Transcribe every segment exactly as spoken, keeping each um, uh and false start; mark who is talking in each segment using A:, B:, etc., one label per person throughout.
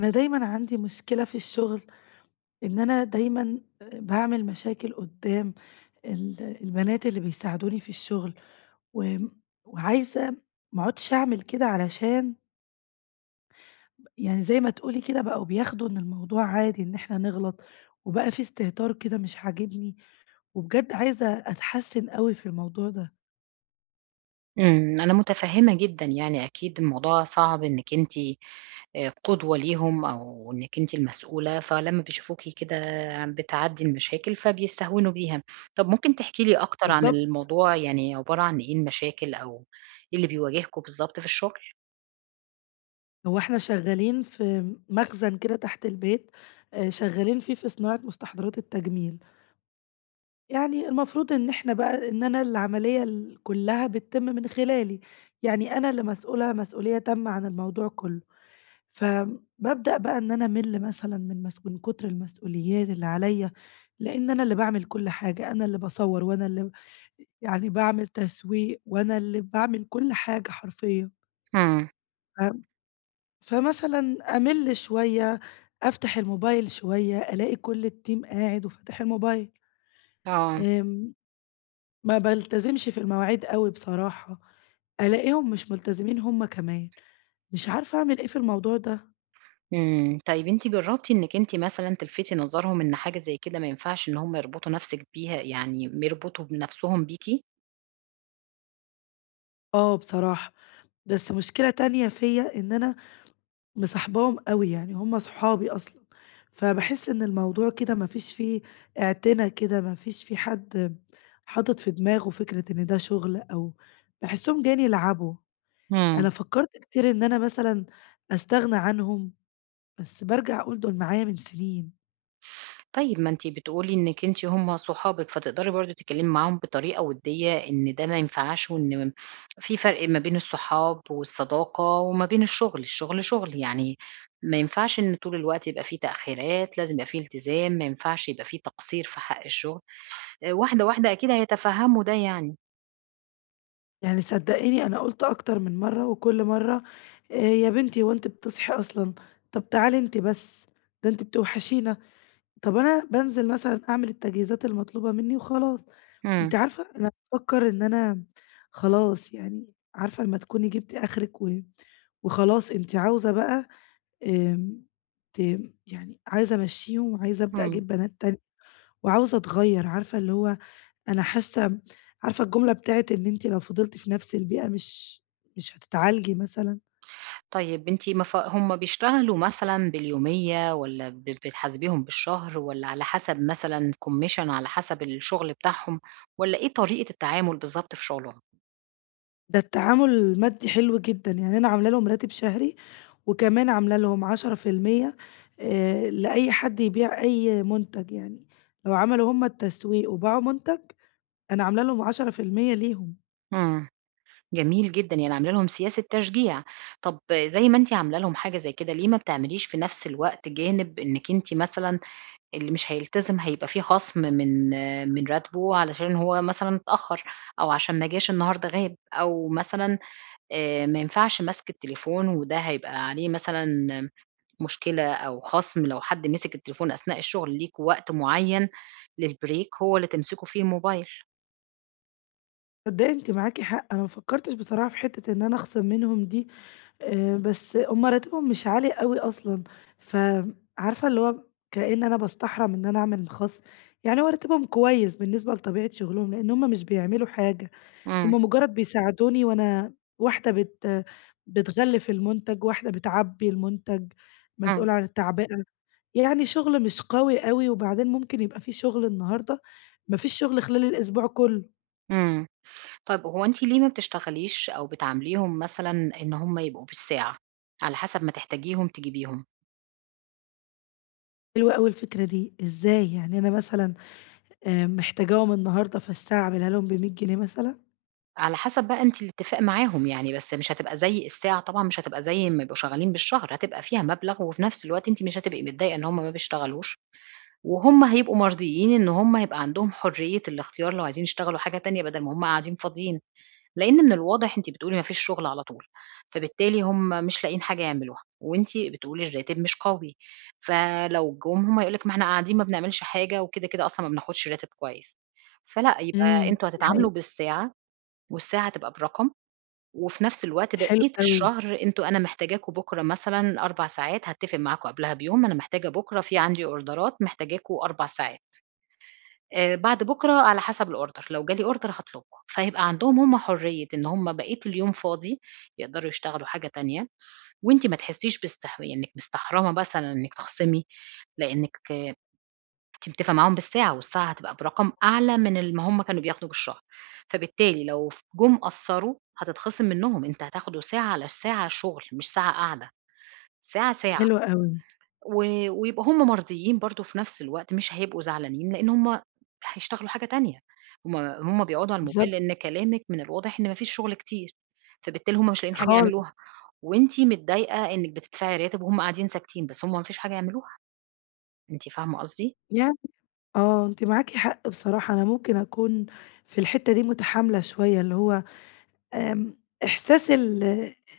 A: أنا دايمًا عندي مشكلة في الشغل، إن أنا دايمًا آآ باعمل مشاكل قدّام ال البنات اللي بيساعدوني في الشغل، وآمم وعايزة ما اقعدش أعمل كده علشان يعني زي ما تقولي كده بقوا بياخدوا إن الموضوع عادي إن إحنا نغلط، وبقى في استهتار كده مش عاجبني، وبجد عايزة أتحسّن أوي في الموضوع ده.
B: إمم، أنا متفهّمة جدًا يعني أكيد الموضوع صعب إنِّك أنتِ آآ قدوة ليهم أو إنِّك أنتِ المسؤولة، فلمّا بيشوفوكِ كده بتعدّي المشاكل فبيستهونوا بيها. طَب ممكن تحكي لي أكتر عن
A: بالضبط.
B: الموضوع، يعني عبارة عن إيه المشاكل أو إيه اللي بيواجهكم بالضبط في الشغل؟
A: هو إحنا شغالين في مخزن كده تحت البيت، آآ شغالين فيه في صناعة مستحضرات التجميل. يعني المفروض إن إحنا بقى إن أنا العملية ال كلّها بتتم من خلالي، يعني أنا اللي مسؤولة مسؤولية تامة عن الموضوع كلّه، فبابدأ بقى إن أنا أمِل مثلًا من مس من كتر المسؤوليات اللي عليَّ، لإن أنا اللي باعمل كل حاجة، أنا اللي باصوّر وأنا اللي يعني باعمل تسويق وأنا اللي باعمل كل حاجة حرفيًا،
B: إمم،
A: ف فمثلًا أمِل شوية، أفتح الموبايل شوية، ألاقي كل الteam قاعد وفاتح الموبايل،
B: آه،
A: آمم ما بالتزمش في المواعيد أوي بصراحة، ألاقيهم مش ملتزمين هُم كمان، مش عارفة أعمل إيه في الموضوع ده.
B: إمم. طيب أنتِ جرّبتِ إنِّك أنتِ مثلًا تلفتي نظرهم إن حاجة زي كده ما ينفعش إن هم يربطوا نَفْسِك بيها يعني م يربطوا بنَفْسهم بيكِ؟
A: آه بصراحة، بس مشكلة تانية فيّا إن أنا مصاحباهم أوي، يعني هُم صحابي أصلًا، فباحس إن الموضوع كده ما فيش فيه اعتنا كده، ما فيش فيه حد حاطط في دماغه فكرة إن ده شغل أو باحسهم جايين يلعبوا.
B: إمم.
A: أنا فكّرت كتير إن أنا مثلًا أستغنى عنهم، بس بارجع أقول دول معايا من سنين.
B: طيب ما أنتِ بتقولي إنِّك أنتِ هُم صحابِك، فتقدري برضه تتكلّمي معاهم بطريقة وديّة إن ده ما ينفعش وإن في فرق ما بين الصحاب والصداقة وما بين الشغل، الشغل شغل، يعني ما ينفعش إن طول الوقت يبقى في تأخيرات، لازم يبقى في التزام، ما ينفعش يبقى في تقصير في حق الشغل، آآ واحدة، واحدة أكيد هيتفهّموا ده يعني.
A: يعني صدقيني أنا قُلت أكتر من مرّة وكل مرّة آآ، "يا بنتي هو أنتِ بتصحي أصلًا؟ طب تعالي أنتِ بس، ده أنتِ بتوحشينا." طب أنا بانزل مثلًا أعمل التجهيزات المطلوبة منّي وخلاص.
B: إمم،
A: أنتِ عارفة أنا بافكّر إن أنا خلاص يعني عارفة لمّا تكوني جبتِ آخرِك و وخلاص أنتِ عاوزة بقى آمم، ت يعني عايزة أمشّيهم وعايزة أبدأ
B: إمم.
A: أجيب بنات تانية وعاوزة أتغيّر، عارفة اللي هو أنا حاسة عارفة الجملة بتاعة إن أنتِ لو فضلتِ في نفس البيئة مش مش هتتعالجي مثلًا،
B: طيب أنتِ ما ف هم بيشتغلوا مثلًا باليومية والّا ب بتحاسبيهم بالشهر والّا على حسب مثلًا commission على حسب الشغل بتاعهم والّا إيه طريقة التعامل بالضبط في شغلهم؟
A: ده التعامل المادي حلو جدًا، يعني أنا عاملة لهم راتب شهري وكمان عاملة لهم عشرة في المية آآ، لأي حد يبيع أي منتج، يعني لو عملوا هم التسويق وباعوا منتج، أنا عاملة لهم عشرة في المية ليهم.
B: إمم، جميل جدًا، يعني عاملة لهم سياسة تشجيع. طب زي ما أنتِ عاملة لهم حاجة زي كده، ليه ما بتعمليش في نفس الوقت جانب إنِّك أنتِ مثلًا اللي مش هيلتزم هيبقى في خصم من من راتبه علشان هو مثلًا اتأخر أو عشان ما جاش النهارده غاب أو مثلًا آآ ما ينفعش مَسْك التليفون، وده هيبقى عليه مثلًا مشكلة أو خَصْم لو حد مسك التليفون أثناء الشغل، ليكم وقت معيّن للbreak هو اللي تمسكوا فيه الموبايل.
A: تصدقي أنتِ معاكِ حق، أنا ما فكرتش بصراحة في حتة إن أنا أخصم منهم دي، آآ بس هم راتبهم مش عالي أوي أصلًا، فعارفة اللي هو كأن أنا باستحرم إن أنا أعمل خاص، يعني هو راتبهم كويس بالنسبة لطبيعة شغلهم، لإن هم مش بيعملوا حاجة، هم
B: إمم،
A: مجرد بيساعدوني وأنا واحدة بت بتغلف المنتج، واحدة بتعبي المنتج،
B: إمم،
A: مسؤولة عن التعبئة، يعني شغل مش قوي أوي، وبعدين ممكن يبقى في شغل النهارده، ما فيش شغل خلال الأسبوع كله.
B: إمم. طيب هو أنتِ ليه ما بتشتغليش أو بتعامليهم مثلًا إن هم يبقوا بالساعة، على حسب ما تحتاجيهم تجيبيهم،
A: حلوة أوي الفكرة دي، إزاي يعني أنا مثلًا آآ محتاجاهم النهارده فالساعة أعملها لهم ب100 جنيه مثلًا.
B: على حسب بقى أنتِ الاتفاق معاهم يعني، بس مش هتبقى زي الساعة طبعًا مش هتبقى زي أمّا يبقوا شغالين بالشهر، هتبقى فيها مبلغ، وفي نَفْس الوقت أنتِ مش هتبقي متضايقة إن هم ما بيشتغلوش. وهُم هيبقوا مرضيين إن هُم هيبقى عندهم حرية الاختيار لو عايزين يشتغلوا حاجة تانية بدل ما هُم قاعدين فاضيين، لإن من الواضح أنتِ بتقولي ما فيش شغل على طول، فبالتالي هُم مش لاقيين حاجة يعملوها، وأنتِ بتقولي الراتب مش قوي، فلو جُم هُم يقولوا لِك ما إحنا قاعدين ما بنعملش حاجة وكده، كده أصلًا ما بناخدش راتب كويس، فلأ يبقى
A: إمم.
B: أنتم
A: دي حقيقة.
B: هتتعاملوا بالساعة، والساعة هتبقى برقم، وفي نفس الوقت
A: حلو
B: بقية
A: أوي،
B: الشهر أنتم أنا محتاجاكم بُكرة مثلًا 4 ساعات، هاتفق معاكم قبلها بيوم، أنا محتاجة بُكرة في عندي أوردرات محتاجاكم 4 ساعات. آآ بعد بُكرة على حسب الorder، لو جه لي order هاطلبه، فهيبقى عندهم هم حرية إن هم بقية اليوم فاضي، يقدروا يشتغلوا حاجة تانية، وأنتِ ما تحسيش باستح إنِّك مستحرمة مثلًا إنِّك تخصمي، لإنِّك آه، أنتِ متفقة معاهم بالساعة، والساعة هتبقى برقم أعلى من ال ما هم كانوا بياخدوا بالشهر، فبالتالي لو ف جُم قصّروا هتتخصم منّهم، أنت هتاخدوا ساعة على ساعة شغل مش ساعة قعدة، ساعة، ساعة.
A: حلو أوي،
B: و ويبقوا هم مرضيين برضه في نفس الوقت، مش هيبقوا زعلانين، لإن هم هيشتغلوا حاجة تانية، هم هم بيقعدوا على الموبايل
A: بالضبط
B: لإن كلامِك من الواضح إن ما فيش شغل كتير، فبالتالي هم مش لاقيين حاجة
A: خالص
B: يعملوها، وأنتِ متضايقة إنِّك بتدفعي راتب وهم قاعدين ساكتين، بس هم ما فيش حاجة يعملوها، أنتِ فاهمة قصدي؟
A: يع آه، أنتِ معاكِ حق بصراحة، أنا ممكن أكون في الحتة دي متحاملة شوية، اللي هو آمم إحساس ال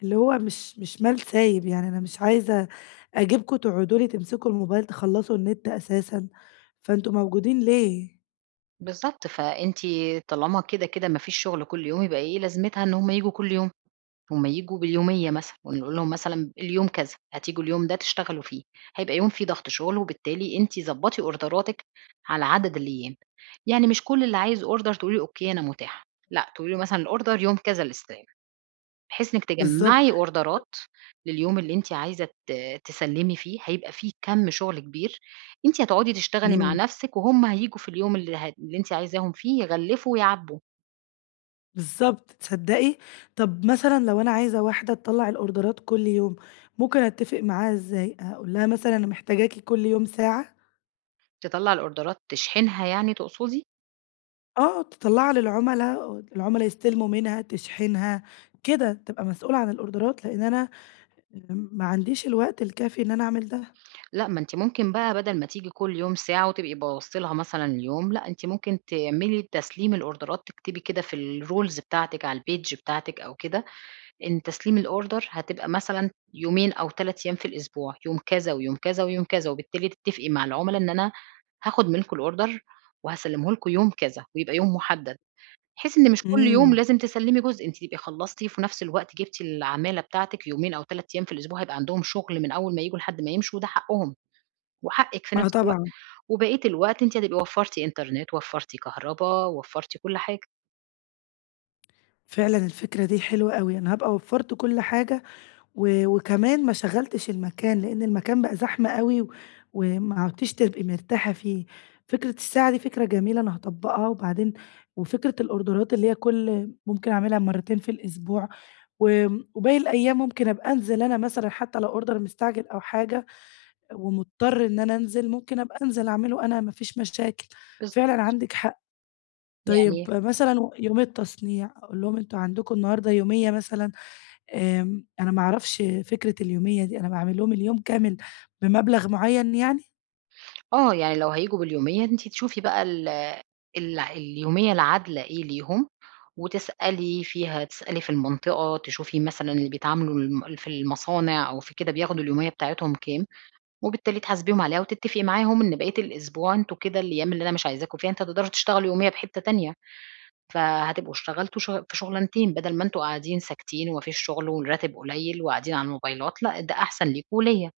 A: اللي هو مش مش مال سايب، يعني أنا مش عايزة أجيبكم تقعدوا لي تمسكوا الموبايل تخلّصوا النت أساسًا، فأنتم موجودين ليه؟
B: بالضبط، فأنتِ طالما كده، كده ما فيش شغل كل يوم، يبقى إيه لازمتها إن هم ييجوا كل يوم؟ هُم ييجوا باليومية مثلًا، ونقول لهم مثلًا اليوم كذا، هتيجوا اليوم ده تشتغلوا فيه، هيبقى يوم فيه ضغط شغل، وبالتالي أنتِ ضبّطي أوردراتِك على عدد الأيام، يعني مش كل اللي عايز order تقولي له أوكي أنا متاحة، لأ تقولي له مثلًا الorder يوم كذا الاستلام، بحيث إنِّك
A: بالضبط،
B: تجمّعي أوردرات لليوم اللي أنتِ عايزة ت تسلّمي فيه، هيبقى فيه كَم شغل كبير، أنتِ هتقعدي تشتغلي مع
A: إمم.
B: نَفْسِك، وهُم هييجوا في اليوم اللي ه اللي أنتِ عايزاهم فيه يغلّفوا ويعبّوا،
A: بالضبط، تصدّقي؟ طب مثلًا لو أنا عايزة واحدة تطلّع الأوردرات كل يوم، ممكن أتّفق معاها إزاي؟ أقول لها مثلًا أنا محتاجاكِ كل يوم ساعة
B: تطلّع الأوردرات تشحنها يعني تقصدي؟
A: آه، تطلّعها للعُملا، العُملا يستلموا منها، تشحنها، كده، تبقى مسؤولة عن الأوردرات، لإن أنا ما عنديش الوقت الكافي إن أنا أعمل ده.
B: لأ، ما أنتِ ممكن بقى بدل ما تيجي كل يوم ساعة وتبقي بوظتِ لها مثلًا اليوم، لأ، أنتِ ممكن تعملي تسليم الأوردرات، تكتبي كده في الrules بتاعتِك على الpage بتاعتِك أو كده، إن تسليم الorder هتبقى مثلًا يومين أو 3 أيام في الأسبوع، يوم كذا ويوم كذا ويوم كذا، وبالتالي تتفقي مع العُملا إن أنا هاخد منكم الorder وهاسلمه لكم يوم كذا، ويبقى يوم محدد، بحيث إن مش كل يوم
A: إمم،
B: لازم تسلمي جزء، أنتِ تبقي خلصتِ في نفس الوقت جبتِ العمالة بتاعتِك، يومين أو 3 أيام في الأسبوع هيبقى عندهم شغل من أول ما ييجوا لحد ما يمشوا وده حقهم. وحقِّك في
A: آه
B: نفس الوقت،
A: طبعًا،
B: وبقية الوقت أنتِ هتبقي وفّرتِ إنترنت، وفّرتِ كهربا، وفّرتِ كل حاجة.
A: فعلًا الفكرة دي حلوة أوي، أنا هابقى وفّرت كل حاجة و وكمان ما شغّلتش المكان، لإن المكان بقى زحمة أوي وما عُدتيش تبقي مرتاحة فيه. فكرة الساعة دي فكرة جميلة أنا هاطبّقها، وبعدين وفكرة الأوردرات اللي هي كل ممكن أعملها مرّتين في الأسبوع، وآمم وباقي الأيام ممكن أبقى أنزل أنا مثلًا حتى لو أوردر مستعجل أو حاجة ومضطر إن أنا أنزل، ممكن أبقى أنزل أعمله أنا ما فيش مشاكل. فعلًا
B: بالضبط.
A: عندِك حق.
B: يعني
A: طيب مثلًا و يومي التصنيع، أقول لهم أنتم عندكم النهارده يومية مثلًا؟ آمم، أنا ما أعرفش فكرة اليومية دي، أنا باعمل لهم اليوم كامل بمبلغ معيّن يعني؟
B: آه، يعني لو هييجوا باليومية أنتِ تشوفي بقى ال ال اليومية العادلة إيه ليهم، وتسألي فيها، تسألي في المنطقة، تشوفي مثلًا اللي بيتعاملوا الم في المصانع أو في كده بياخدوا اليومية بتاعتهم كام، وبالتالي تحاسبيهم عليها وتتفقي معاهم إن بقية الأسبوع أنتم كده الأيام اللي أنا مش عايزاكم فيها أنتم هتقدروا تشتغلوا يومية بحتّة تانية. فهتبقوا اشتغلتوا ش في شُغلانتين بدل ما أنتم قاعدين ساكتين وما فيش شُغل والراتب قليّل وقاعدين على الموبايلات، لأ ده أحسن ليكم وليّا.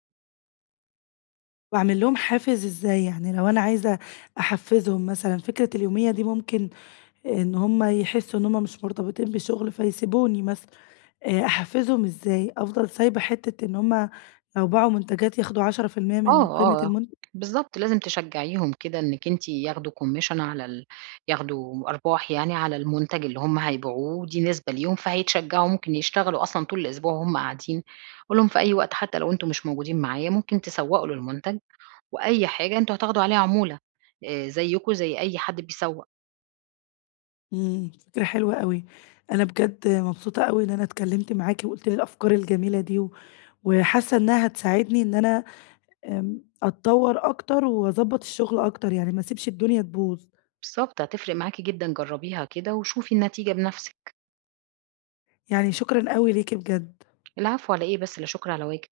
A: واعمل لهم حافز إزاي؟ يعني لو أنا عايزة أحفّزهم مثلًا، فكرة اليومية دي ممكن إن هُم يحسّوا إن هُم مش مرتبطين بشغل فيسيبوني مثلًا، آآ أحفّزهم إزاي؟ أفضل سايبة حتّة إن هُم لو باعوا منتجات ياخدوا عشرة في المئة من
B: آه،
A: قيمة
B: آه،
A: المنتج؟
B: بالضبط، لازم تشجّعيهم كده إنِّك أنتِ ياخدوا commission على ال ياخدوا أرباح يعني على المُنتَج اللي هم هيبيعوه، دي نسبة ليهم فهيتشجّعوا ممكن يشتغلوا أصلًا طول الأسبوع وهُم قاعدين، قُل لهم في أي وقت حتى لو أنتم مش موجودين معايا ممكن تسوّقوا للمُنتَج وأي حاجة أنتم هتاخدوا عليها عمولة، آآ زيّكم زي أي حد بيسوّق.
A: إمم، فكرة حلوة أوي. أنا بجد مبسوطة أوي إن أنا اتكلّمت معاكِ وقُلتِ لي الأفكار الجميلة دي و وحاسّة إنّها هتساعدني إن أنا آمم، أتطوّر أكتر وأضبّط الشغل أكتر، يعني ما اسيبش الدنيا تبوظ.
B: بالضبط، هتفرق معاكِ جدًا جرّبيها كده وشوفي النتيجة بنَفْسِك.
A: يعني شكرًا أوي ليكِ بجد.
B: العفو على إيه بس، لا شكر على واجب.